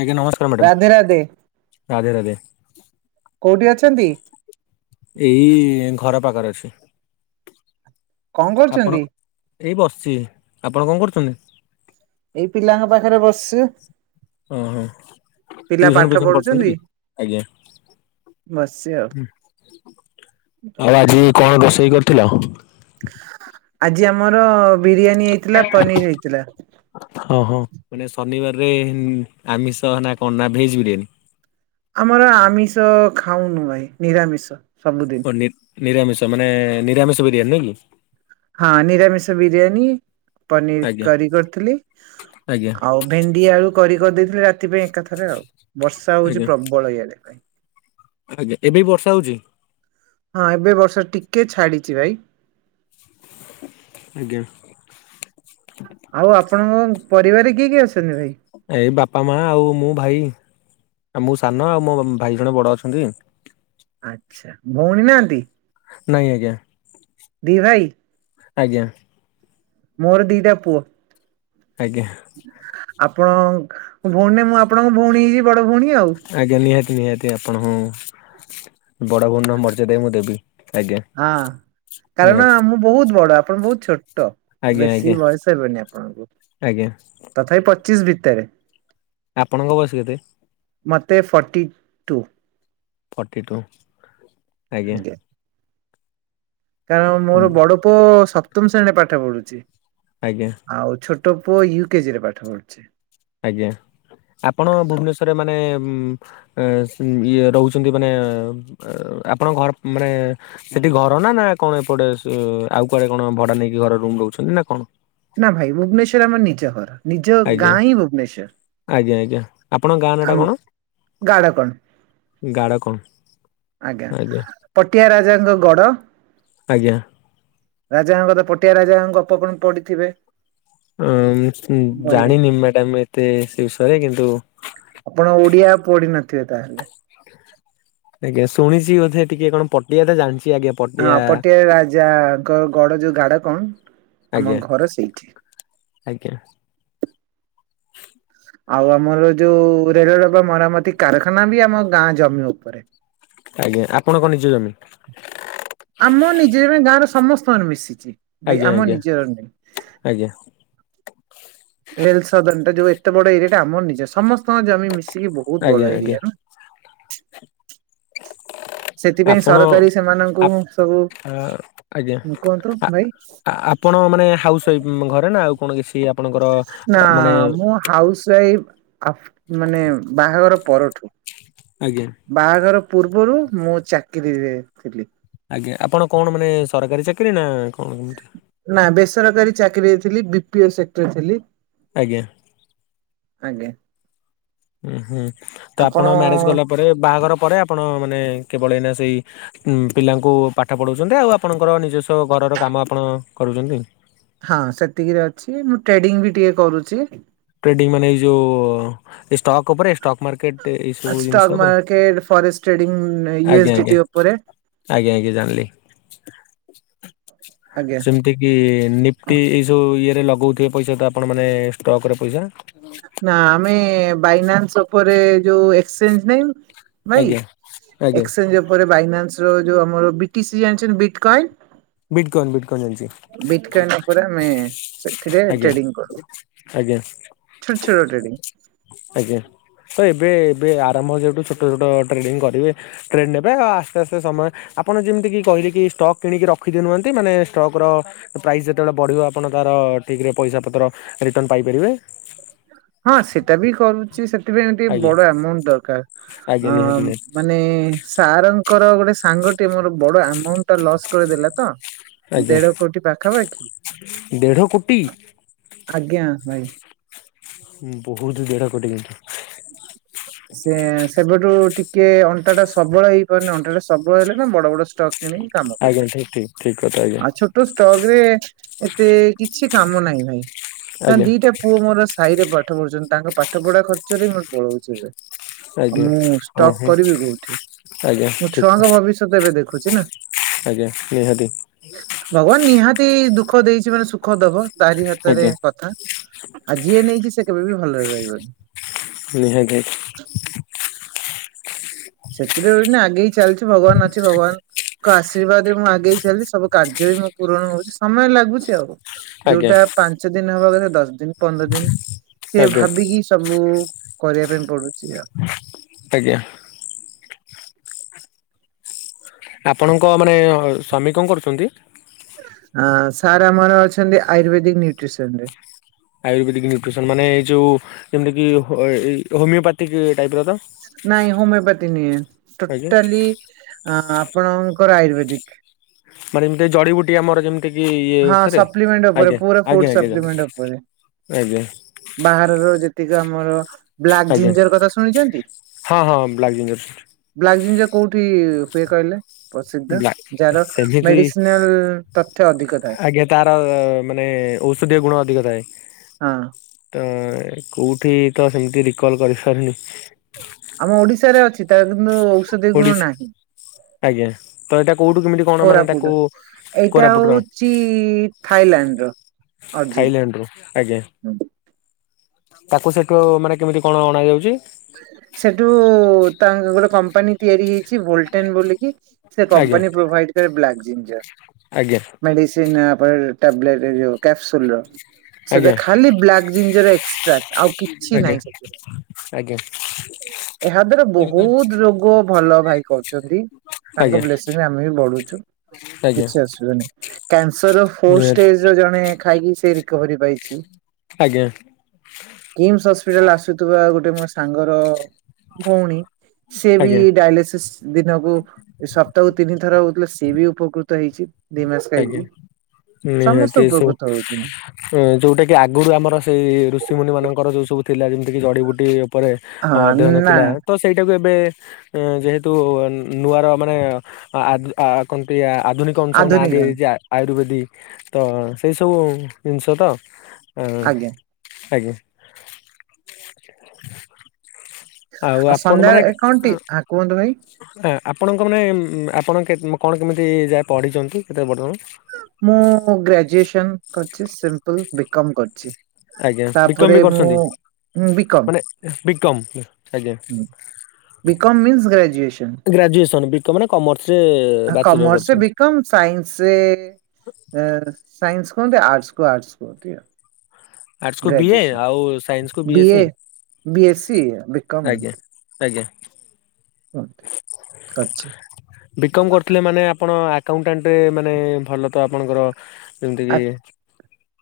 ଆଜ୍ଞା ନସ୍କା ରାଧେ ରାଧେ କୋଉଟି ଅଛନ୍ତି? ଏଇ ଘର ପାଖରେ ଅଛି। କଣ ଆପଣ କରୁଛନ୍ତି? ଏଇ ବସିଛି ଆପଣ କଣ କରୁଚନ୍ତି? ଏଇ ପିଲାଙ୍କ ପାଖରେ ବସିଚୁ। ଓହୋ ପାଠ ଟିଉସନ ଫିଉସନ କରୁଚନ୍ତି ପଢୁଛନ୍ତି କି ଆଜ୍ଞା। ବସିଛି ଆଉ। ଆଉ ଆଜି କଣ ରୋଷେଇ କରିଥିଲ? ଆଜି ଆମର ବିରିୟାନୀ ହେଇଥିଲା ପନିର ହେଇଥିଲା। ହ ହଁ ମାନେ ଶନିବାରରେ ଆମିଷ ନା କଣ ନା ଭେଜ ବିରିୟାନୀ। ଆମର ଆମିଷ ଖାଉନୁ ଭାଇ ନିରାମିଷ ସବୁଦିନ୍‌। ଓ ନି ନିରାମିଷ ମାନେ ନିରାମିଷ ବିରିୟାନି ନୁହିଁ କି। ହଁ ନିରାମିଷ ବିରିୟାନୀ ପନିର ଆଜ୍ଞା କରି କରିଥିଲି ଆଜ୍ଞା ଆଉ ଭେଣ୍ଡି ଆଳୁ କରି କରିଦେଇଥିଲି ରାତି ପାଇଁ ଏକା ଥରେ ଆଉ ବର୍ଷା ହଉଛି ଆଜ୍ଞା ପ୍ରବଳ ଇଆଡେ। ଆଜ୍ଞା ଏବେ ବି ବର୍ଷା ହଉଚି। ହଁ ଏବେ ବର୍ଷା ଟିକେ ଛାଡିଛି ଭାଇ। ଆଜ୍ଞା। ଆଉ ଆପଣଙ୍କ ପରିବାରରେ କିଏ କିଏ ଅଛନ୍ତି ଭାଇ? ଏଇ ବାପା ମା ଆଉ ମୁଁ ଭାଇ ଆଉ ମୁଁ ସାନ ଆଉ ମୋ ଭାଇ ଜଣେ ବଡ଼ ଅଛନ୍ତି। ଆଚ୍ଛା ଭଉଣୀ ନାହାନ୍ତି? ନାଇଁ ଆଜ୍ଞା ଦି ଭାଇ ଆଜ୍ଞା। ମୋର ଦିଟା ପୁଅ। ଆଜ୍ଞା। ଆପଣ ଭଉଣୀ ନାହିଁ ମୁଁ ଆପଣଙ୍କ ଭଉଣୀ ହେଇଯିବି ବଡ ଭଉଣୀ ଆଉ। ଆଜ୍ଞା ନିହାତି ନିହାତି ଆପଣଙ୍କୁ ବଡ ଭଉଣୀର ମର୍ଯାଦା ମୁଁ ଦେବି। ଆଜ୍ଞା ହଁ କାରଣ ନିହାତି ମୁଁ ବହୁତ ବଡ ଆପଣ ବହୁତ ଛୋଟ ଟ ଆଜ୍ଞା ବେଶୀ ଆଜ୍ଞା ବୟସ ହେବନି ଆପଣଙ୍କୁ ଆଜ୍ଞା ତଥାପି ପଚିଶ ଭିତରେ। ଆପଣଙ୍କ ବୟସ କେତେ? ମତେ ଫଟି ଟୁ। ଫର୍ଟି ଟୁ ଆଜ୍ଞା। କାରଣ ମୋର ବଡ ପୁଅ ସପ୍ତମ ଶ୍ରେଣୀରେ ପାଠ ପଢୁଛି। ଆଜ୍ଞା।। ଆଉ ଛୋଟ ପୁଅ ୟୁ କେ ଜି ରେ ପାଠ ପଢ଼ୁଛି। ଆଜ୍ଞା ଆପଣ ଭୁବନେଶ୍ୱରରେ ମାନେ ଉଁମ୍ ଏଁ ସ୍ ଉଁ ଇଏ ରହୁଛନ୍ତି ମାନେ ଉଁ ଆପଣଙ୍କ ଘର ମାନେ ସେଠି ଘର ନା ନା କଣ ଏପଟେ ସ ଆଉ କୁଆଡ଼େ କଣ ଭଡ଼ା ନେଇକି ଘର ରୁମ୍ ରହୁଛନ୍ତି ନା କଣ? ନା ଭାଇ ଭୁବନେଶ୍ୱର ଆମ ନିଜ ଘର। ନିଜ ଆଜ୍ଞା ଗାଁ ହିଁ ଭୁବନେଶ୍ଵର ଆଜ୍ଞା ଆଜ୍ଞା ଆପଣଙ୍କ ଗାଁ ନାଟା ଆମ ଗାଡ଼ା କଣ। ଗାଡ଼ କଣ। ଆଜ୍ଞା ପଟିଆ ରାଜାଙ୍କ ଗଡ଼। ଆଜ୍ଞା। ରାଜାଙ୍କର ତ ପଟିଆ ରାଜାଙ୍କ ଗପ କଣ ପଢ଼ିଥିବେ। ହଁ [unintelligible] ଜାଣିନି ମ୍ୟାଡାମ ଏତେ ବିଷୟରେ କିନ୍ତୁ଼ ଆପଣ ଓଡ଼ିଆ ପଢ଼ିବି ନଥିବେ ତାହେଲେ। ଆଜ୍ଞା ଶୁଣିଛି ବୋଧେ ଟିକେ କଣ ପଟିଆ ଟା ଜାଣିଛି ଆଜ୍ଞା। ହଁ ପଟିଆ ରାଜାଙ୍କ ଗଡ଼ ଯୋଉ ଗାଡ଼ କଣ ଆଜ୍ଞା। ଆମ ଘର ସେଇଠି। ଆଜ୍ଞା। ଆଉ ଆମର ଯୋଉ ରେଳଡବା ମରାମତି କାରାଖାନା ବି ଆମ ଗାଁ ଜମି ଉପରେ। ଆଜ୍ଞା ଆପଣଙ୍କ ନିଜ ଜମି? ଆମ ନିଜେ ଏବେ ଗାଁରେ ସମସ୍ତ ମାନ ମିଶିଛି ଭାଇ ଆଜ୍ଞା ଆମ ଆଜ୍ଞା ନିଜର ନାହିଁ। ଆଜ୍ଞା। ରେଲ ସଦନ ଟା ଯୋଉ ଏତେ ବଡ଼ ଏରିଆ ଟା ଆମର ନିଜର ସମସ୍ତଙ୍କ ଜମି ମିଶିକି ବୋହୁତ ଆଜ୍ଞା ବଡ଼ ଆଜ୍ଞା ଏରିଆ ନା। ସେଥିପାଇଁ ଆପଣ ସରକାରୀ ସେମାନଙ୍କୁ ଆପ୍ ସବୁ ଆ ଆଜ୍ଞା କୁହନ୍ତୁ ଆ ଭାଇ ଆ ଆପ୍ ପଣ ମାନେ ହାଉସ୍ୱାଇଫ୍ ଘରେ ନା ଆଉ କଣ କିଛି ଆପଣଙ୍କର? ନା ମାନେ ମୁଁ ହାଉସ ୱାଇଫ୍ ଆଫ୍ ମାନେ ବାହାଘର ପରଠୁ। ଆଜ୍ଞା। ବାହାଘର ପୂର୍ବରୁ ମୁଁ ଚାକିରି ରେ ଥିଲି। ଆଜ୍ଞା ଆପଣ କଣ ମାନେ ସରକାରୀ ଚାକିରି ନା କଣ କେମିତି? ନା ବେସରକାରୀ ଚାକିରି ରେ ଥିଲି ବି ପି ଏ ସେକ୍ଟର ଥିଲି। ଆଜ୍ଞା। ଆଜ୍ଞା। ଉଁ ହୁଁ ତ ଆପଣ ମ୍ୟାରେଜ କଲା ପରେ ବାହାଘର ପରେ ଆପଣ ମାନେ କେବଳ ଏଇନା ସେଇ ଉଁ ପିଲାଙ୍କୁ ପାଠ ପଢ଼ଉଛନ୍ତି ଆଉ ଆପଣଙ୍କର ନିଜସ୍ଵ ଘରର କାମ ଆପଣ କରୁଛନ୍ତି। ହଁ ସେତିକିରେ ଅଛି ମୁଁ ଟ୍ରେଡିଙ୍ଗ ବି ଟିକେ କରୁଛି। ଟ୍ରେଡିଂ ମାନେ ଏଇ ଯୋଉ ଏ ଷ୍ଟକ୍ ଉପରେ ଷ୍ଟକ୍ ମାର୍କେଟ? ଏଇ ଅ ସବୁ ଜିନିଷ ଷ୍ଟକ୍ ଉପରେ ମାର୍କେଟ୍ ଫରେଷ୍ଟ୍ ଟ୍ରେଡିଂ ଉଁ ୟୁ ଏସ୍ ଡି ଟି ଉପରେ। ଆଜ୍ଞ ଆଜ୍ଞା ଜାଣିଲି। ଆଜ୍ଞା ସେମ୍ ଠିକି ନିପ୍ଟି ଏଇ ଯୋଉ ଇଏରେ ଲଗଉଥିବେ ପଇସା ତ ଆପଣ ମାନେ ଷ୍ଟକର ପଇସା। ନା ଆମେ ବାଇନାନ୍ସ ଉପରେ ଏ ଯୋଉ ଏକ୍ସଚେଞ୍ଜ ନାହିଁ? ଭାଇ ଆଜ୍ଞା ଆଜ୍ଞା ଏକ୍ସଚେଞ୍ଜ ଉପରେ ବାଇନାନ୍ସ ର ଯୋଉ ଆମର ବି ଟି ସି ଜାଣିଛନ୍ତି ବିଟ୍ କଲ୍? ବିିଟକନ୍ ବିଟକନ୍ ଜାଣିଛି। ବିଟକାନ୍ ଉପରେ ଆମେ ସେଥିରେ ଆଜ୍ଞା ଟ୍ରେଡିଙ୍ଗ କରୁ। ଆଜ୍ଞା ଛୋଟ ଛୋଟେ ଟ୍ରେଡିଙ୍ଗ। ଆଜ୍ଞା ତ ଏବେ ଏବେ ଆରମ୍ଭ ଯେହେତୁ ଛୋଟ ଛୋଟ ଟ୍ରେଡିଂ କରିବେ। ଟ୍ରେନ୍ ନେବେ ଆ ଆସ୍ତେ ଆସ୍ତେ ସମୟେ ଆପଣ ଯେମିତି କିି କହିଲେ କି ଷ୍ଟକ୍ କିଣିକି ରଖିଦିଅ ନୁହନ୍ତି ମାନେ ଷ୍ଟକର ଓ ପ୍ରାଇସ୍ ଯେତେବେଳେ ବଢ଼ିବ ଆପଣ ତାର ଠିକ୍ ରେ ପଇସା ପତ୍ର ରିଟର୍ଣ୍ଣ ପାଇପାରିବେ। ହଁ ସେଟା ବି କରୁଛି ସେଥିପାଇଁ ଆଉ ଟିକେ ଆଜ୍ଞା। ବଡ଼ ଆମାଉଣ୍ଟ ଦରକାର ଆଜ୍ଞା ନିହାତି ଅମ୍ ନିହାତି ମାନେ ସାରଙ୍କର ଗୋଟେ ସାଙ୍ଗଟେ ମୋର ବଡ଼ ଆମାଉଣ୍ଟ ଟା ଲସ୍ କରିଦେଲା ତ। ଆଜ୍ଞା ଦେଢ଼ କୋଟି ପାଖାପାଖି ଦେଢ କୋଟି ଆଜ୍ଞା ଭାଇ। ବୋହୁତ ଦେଢ଼ କୋଟି କିନ୍ତୁ। ସେ, ସେବେଠୁ ଟିକେ ଅଣ୍ଟା ଟା ସବଳ ହେଇପାରୁନି। ଅଣ୍ଟା ଟା ସବଳ ହେଲେ ନା ବଡ ବଡ ଷ୍ଟକ୍ କିଣିକି, କାମ ଆଜ୍ଞା କରିବେ। ଠିକ ଠିକ ଠିକ କଥା ଆଜ୍ଞା ଷ୍ଟଗ୍ ରେ ଏତେ କିଛି କାମ ନାହିଁ ଭାଇ। ଆଜ୍ଞା ଦିଟା ପୁଅ ମୋର ଇ ରେ ପାଠ ପଢୁଚନ୍ତି, ତାଙ୍କ ପାଠ ପଢ଼ା ଖର୍ଚ୍ଚରେ ମର୍ ପଳଉଚି ଏବେ। ଆଜ୍ଞା ମୁଁ ଷ୍ଟକ୍ ଓହୋ କରିବି କଉଠି, ଆଜ୍ଞା ମୁଁ ଠିକ ଛୁଆଙ୍କ ଭବିଷ୍ୟତ ଏବେ ଦେଖୁଚି ନା ଆଜ୍ଞା, ନିହାତି। ଭଗବାନ ନିହାତି ଦୁଃଖ ଦେଇଚି ମାନେ, ସୁଖ ଦବ ତା'ରି ହାତରେ ଆଜ୍ଞା କଥା। ଆ ଯିଏ ନେଇଚି, ସେ କେବେ ବି ଭଲରେ ରହିବନି। [inaudible] ସେଥିରେ ବିନା ଆଗେଇ ଚାଲ୍ଚି, ଭଗବାନ୍‌ ଅଛି। ଭଗବାନ୍‌ ଙ୍କ ଆଶୀର୍ବାଦ୍‌ ରେ ମୁଁ ଆଗେଇ ଚାଲି, ସବୁ କାର୍ଯ୍ୟ ବି ପୂରଣ ହଉଚି ସମୟ ଲାଗୁଚି ଆଉ। ଆଜ୍ଞା ଯଉଟା ପାଞ୍ଚ ଦିନ୍‌ ହବା କଥା ଦଶ୍ ଦିନ୍‌ ପନ୍ଦର୍ ଦିନ୍‌ ଏ ଆଜ୍ଞା ଭାବିକି ସବୁ। କରିବା ପାଇଁ ପଡୁଚି ଆ। ଆଜ୍ଞା। ଆପଣଙ୍କ ମାନେ--ସ୍ୱାମୀ ଙ୍କ କରୁଚନ୍ତି? ଆଁ ସାର୍ ଆମର ଅଚନ୍ତି, ଆୟୁର୍ବେଦିକ୍ ନ୍ୟୁଟ୍ରିସନ୍‌ ରେ। ଆୟୁର୍ବେଦିକ୍ ନ୍ୟୁଟ୍ରିସନ୍‌ ମାନେ ଇ ଯଉ ଯେମିତି କି ହୋମିଓ ପାତିକ୍ ଟାଇପ୍ର ତ। ନାଇଁ ହୋମିଓ ପାତି ନି ଆଜ୍ଞା ଟୋଟାଲି ଆଁ ଆପଣଙ୍କର ଆୟୁର୍ବେଦିକ୍। ମାନେ ଜଡ଼ି ବୁଟି ଆମର ଯେମ୍ ହଁ ସପ୍ଲିମେଣ୍ଟ ଉପରେ ପୁରା ଫୁଡ ସପ୍ଲିମେଣ୍ଟ ଉପରେ [inaudible] ବାହାରର ଯେତିକ ଆମର। ବ୍ଲାକ୍ ଆଜ୍ଞା ଜିଞ୍ଜର୍ କଥା ଶୁଣିଚନ୍ତି? ହଁ ହଁ ବ୍ଲାକ୍ ଜିଞ୍ଜର ବ୍ଲାକ୍ ଜିଞ୍ଜ କଉଠି ହୁଏ କହିଲେ? ପସିଦ୍ଧ ବ୍ଲା ଯା-ର ସେମିତି ମେଡ଼ିସିନାଲ୍ ତଥ୍ୟ ଅଧିକ। ଥାଏ। ଆଜ୍ଞା, ତା'ର ମାନେ ଔଷଧୀୟ ଗୁଣ ଅଧିକ ଥାଏ। ହଁ! ତ କଉଠି ତ ସେମିତି ରିକଲ୍ କରି ସରିନି। ଆମ ଓଡ଼ିଶାରେ ଅଛି, ତା'ର କିନ୍ତୁ ଔଷଦିୟ ଗୁଣ ଓଡିଶା ନାହିଁ। ଆଜ୍ଞା, ତ ଏଇଟା କଉଠୁ କେମିତି କ'ଣ ମାନେ ତାକୁ କୋରାପୁଟୁ ଉଚି ଥାଇଲାଣ୍ଡ ର। ଅର୍ଜିନ୍। ଥାଇଲାଣ୍ଡରୁୁ, ଆଜ୍ଞା। ତାକୁ ସେଟୁ ମାନେ କେମିତି କ'ଣ ଅଣା ଯାଉଚି? ସେଟୁ ତା ଗୋଟେ କମ୍ପାନୀ ତିଆରି ହେଇଚି, ବୋଲ୍ଟେନ୍‌ ବୋଲିକି। ସେ ଆଜ୍ଞା କମ୍ପାନୀ ପ୍ରୋଭାଇଡ୍‌ କରେ ବ୍ଲାକ୍ ଜିଞ୍ଜର୍। ଆଜ୍ଞା [inaudible] ଆଜ୍ଞା ଜିଞ୍ଜର୍ ଏକ୍ସଟ୍ରା ଆଉ କିଛି ଆଜ୍ଞା ନାହିଁ। ଆଜ୍ଞା। ଏହା ଦ୍ଵାରା ବହୁତ୍ ରୋଗ ଭଲ ଭାଇ କ--ଚନ୍ତି। ତାଙ୍କ ଆଜ୍ଞା ବ୍ଲେସିଂ ରେ ଆମେ ବି ବଡୁଚୁ। ଆଜ୍ଞା କିଛି ଅସୁ କ୍ୟାନ୍ସର୍ ର ଫୋର୍ ନିହାତି ଷ୍ଟେଜ୍‌ ଜଣେ ଖାଇକି, ସେ ରିକଭରି ପାଇଚି। ଆଜ୍ଞା କିମ୍ସ ହସ୍ପିଟାଲ୍‌ ଆସୁଥିବା। ଗୋଟେ ସାଙ୍ଗର ଭଉଣୀ ସିଏବି ଆଜ୍ଞା ଡ଼ାଇଲେସେସ୍‌। ଦିନକୁ ସପ୍ତା--କୁ ତିନି ଥର ହଉଥିଲା, ସିଏ ବି ଉପକୃତ ହେଇଚି। ଦି ମାସ୍‌ ଆଜ୍ଞା ଖାଇକି, ସମସ୍ତେ ଉପକୃତ ହଉ ଯଉଟା କି ଆଗରୁ ଆମର ସେଇ ଋଷିମୁନି ମାନଙ୍କର ଯଉ ସବୁ ଥିଲା, ଯେମ୍ତି କିି ଜଡ଼ି ବୁଟି। ଉପରେ ହଁ ଅଧ୍ୟୟନ ନା ଥିଲା। ତ ସେଇଟାକୁ ଏବେ---ଯେହେତୁ ନୂଆର ମାନେ [inaudible] ଆଧୁନିକ ଆୟୁର୍ବେଦିକ୍ ତ ସେଇ ସବୁ ନିଷ ତ। ଆଜ୍ଞା। ଆଉ ଆପଣ ମାନେ ସନ୍ଧ୍ୟାବେଳେ କଣଟି ହ କୁହନ୍ତୁ ଭାଇ। ଆପଣଙ୍କ ମାନେ ଆପଣ କେ କଣ କେମିତି ଯାଏ ପଢିଚନ୍ତି କେତେ [unintelligible] ମୁଁ ଗ୍ରାଜୁଏସନ କରିଚି ସିମ୍ପଲ ବି କମ୍ କରିଚି। ଆଜ୍ଞା ବିକମ୍ ତାପରେ ମୁଁ ବି କମ। ବି କମ ଆଜ୍ଞା B com means graduation graduation B com ନା କମର୍ସ ରେ ଆ କମର୍ସ ରେ ବି କମ୍ ସାଇନ୍ସ ଏ ସାଇନ୍ସ କୁହନ୍ତି ଆର୍ଟସ୍ କୁ ଆର୍ଟସ୍ କୁହନ୍ତି ଆଉ। ଆର୍ଟସ୍ କୁ ବିଏ ଗ୍ରେଜୁଏସନ୍ ଆଉ ସାଇନ୍ସ କୁ ବି BSc A, B A C, ସ ବି କମ। ଆଜ୍ଞା ଆଜ୍ଞା। [unintelligible] ବି କମ କରିଥିଲେ ମାନେ ଆପଣ ଆକାଉଣ୍ଟାଣ୍ଟରେ ମାନେ ଭଲ ତ ଆପଣଙ୍କର ଯେମିତି କି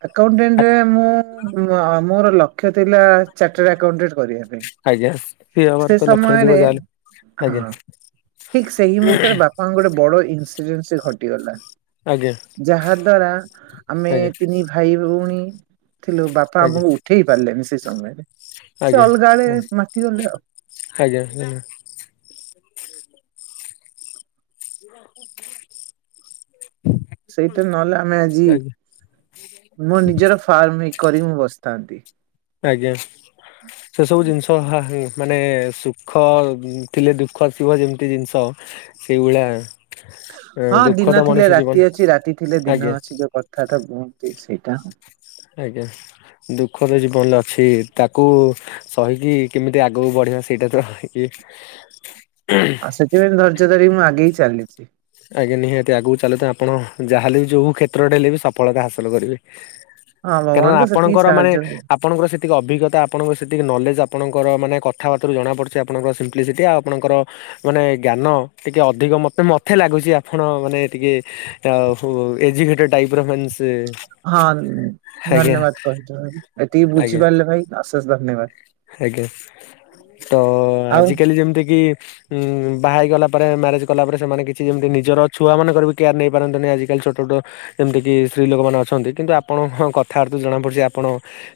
ଆକାଉଟେଣ୍ଟରେ ମୁଁ ଆ ମୋର ଲକ୍ଷ୍ୟ ଥିଲା ଚାଟାଡଆକାଉଟାଣ୍ଟ କରିବା ପାଇଁ। ଆଜ୍ଞା। ହବାର ସେ ତ ଲକ୍ଷ୍ୟ ଥିବ ସମୟରେ ଯାହାହେଲେ ହଁ ଆଜ୍ଞା ଠିକ ସେଇ ମୁହୂର୍ତ୍ତରେ ବାପା କଣ ଗୋଟେ ବଡ ଇନ୍ସିଡେନ୍ସ ଘଟିଗଲା। ଆଜ୍ଞା ଯାହା ଦ୍ଵାରା ଆମେ ଆଜ୍ଞା ତିନି ଭାଇ ଭଉଣୀ ଥିଲୁ ବାପା ଆଜ୍ଞା ଆମକୁ ଉଠେଇ ପାରିଲେନି ସେ ସମୟରେ ସେ ଆଜ୍ଞା। ଅଲଗାଡେ ମାତିଗଲେ ଆଉ। ଆଜ୍ଞା। [unintelligible] ଓ [inaudible] ସେଇଟା ନହେଲେ ଆମେ ଆଜି ମୋ ନିଜର ଫାର୍ମ ହେଇ କରିିକି ମୁଁ ବସିଥାନ୍ତି। ଆଜ୍ଞା। ସେ ସବୁ ଜିନିଷ ହା ମାନେ ସୁଖ ଥିଲେ ଦୁଃଖ ଆସିବ ଯେମିତି ଜିନିଷ ସେଇ ଭଳିଆ। ହଁ ଦିନ ଥିଲେ ରାତି ଅଛି ରାତି ଥିଲେ ଦିନ ଆଜ୍ଞା ଅଛି ଯୋଉ କଥାଟା କୁହନ୍ତି ସେଇଟା ଆଉ। ଆଜ୍ଞା ଦୁଃଖ ତ ଜୀବନରେ ଅଛି। ତାକୁ ସହିକି କେମିତି ଆଗକୁ ବଢିବା ସେଇଟା ତ [unintelligible] ଆଉ ସେଥିପାଇଁ ଧୈର୍ଯ୍ୟ ଧରିିକି ମୁଁ ଆଗେଇ ଚାଲିଚି। ଆଜ୍ଞା ନିହାତି ଆଗକୁ ଚାଲନ୍ତୁ ତ ଆପଣ ଯାହା ହେଲେ ବି ଯଉ କ୍ଷେତ୍ରରେ ହେଲେ ବି ସଫଳତା ହାସଲ କରିବେ। ହଁ କାରଣ ଭଗବାନ ତ ସେତିକି ଆପଣଙ୍କର ସାହାଯ୍ୟ ମାନେ କଲେ। ଆପଣଙ୍କର ସେତିକି ଅଭିଜ୍ଞତା ଆପଣଙ୍କ ସେତିକି ନଲେଜ୍ ଆପଣଙ୍କର ମାନେ କଥାବାର୍ତା ରୁ ଜଣାପଡ଼ୁଚି ଆପଣଙ୍କର ସିମ୍ପ୍ଲିସିଟି। ଆଉ ଆପଣଙ୍କର ମାନେ ଜ୍ଞାନ ଟିକେ ଅଧିକ ମତେ ମତ ତେ ଲାଗୁଚି ଆପଣ ମାନେ ଟିକେ ଏଜୁକେଟେଡ଼ ଟାଇପ୍ ର ମିନ୍ସ ହଁ ଧନ୍ୟବାଦ କହିଥିବାରୁ। ଏତିକି ଆଜ୍ଞା ବୁଝିପାରିଲେ ଭାଇ ଅଶେଷ ଧନ୍ୟବାଦ। ଆଜ୍ଞା ତ ଆଉ ଆଜିକାଲି ଯେମିତି କିି ଉଁ ବାହାହେଇଗଲା ପରେ ମ୍ୟାରେଜ କଲା ପରେ ସେମାନେ କିଛି ଯେମିତି ନିଜର ଛୁଆମାନଙ୍କର ବି କେୟାର୍ ନେଇପାରନ୍ତନି ଆଜିକାଲି ଛୋଟ ଛୋଟ ଯେମିତି କିି ସ୍ତ୍ରୀ ଲୋକମାନେ ଅଛନ୍ତି କିନ୍ତୁ ଆପଣଙ୍କ କଥାବାର୍ତା ରୁ ଜଣାପଡୁଚି ଆପଣ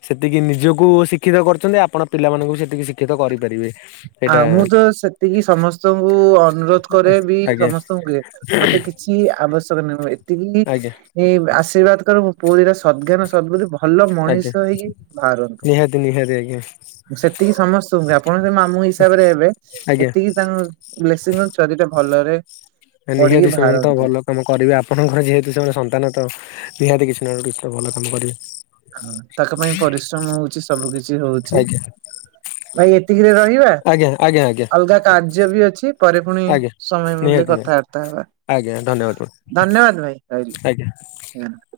ସେତିକି ନିଜକୁ ଶିକ୍ଷିତ କରୁଚନ୍ତି ଆପଣ ପିଲାମାନଙ୍କୁ ସେତିକି ଶିକ୍ଷିତ କରିପାରିବେ। ସେଇଟା ଆଉ ମୁଁ ତ ସେତିକି ସମସ୍ତଙ୍କୁ ଅନୁରୋଧ କରେ ବି ଆଜ୍ଞା ସମସ୍ତଙ୍କୁ କଏ ମତେ କିଛି ଆବଶ୍ୟକ ନାହିଁ ଏତିକି ଆଜ୍ଞା ଏଇଁ ଆଶୀର୍ବାଦ କର ମୋ ପୁଅ ଦିଟା ସତଜ୍ଞାନ ଶତବୁଦ୍ଧି ଭଲ ମଣିଷ ଆଜ୍ଞା ହେଇକି ବାହାରନ୍ତୁ। ନିହାତି ନିହାତି ଆଜ୍ଞା। ସେତିକି ସମସ୍ତଙ୍କୁ କୁହେ ଆପଣ ସେ ମାମୁଁ ହି ସାବରେ ହେବେ ଆଜ୍ଞା। ଏତିକି ତାଙ୍କ ବ୍ଲେସି ଛୁଆ ଦିଟା ଭଲରେ ପଢିକି ନିହାତି ସେମାନେ ତ ବାହାରନ୍ତୁ। ଭଲ। କାମ କରିବେ ଆପଣଙ୍କର ଯେହେତୁ ସେମାନେ ସନ୍ତାନ ତ ନିହାତି କିଛି ନା କିଛି ଭଲ କାମ କରିବେ। ହଁ ତାଙ୍କ ପାଇଁ ପରିଶ୍ରମ ହଉଚି ସବୁ କିଛି ହୋଉଚି। ଆଜ୍ଞା ଭାଇ ଏତିକିରେ ରହିବା ଆଜ୍ଞା ଆଜ୍ଞା ଆଜ୍ଞା ଅଲଗା କାର୍ଯ୍ୟ ବି ଅଛି। ପରେ ପୁଣି ଆଜ୍ଞା ସମୟ ମିିଳିଲେ ନିହାତି ନିହାତି କଥାବାର୍ତ୍ତା ହେବା। ଆଜ୍ଞା ଧନ୍ୟବାଦ। ଧନ୍ୟବାଦ ଭାଇ ଆଜ୍ଞା ରହିଲି।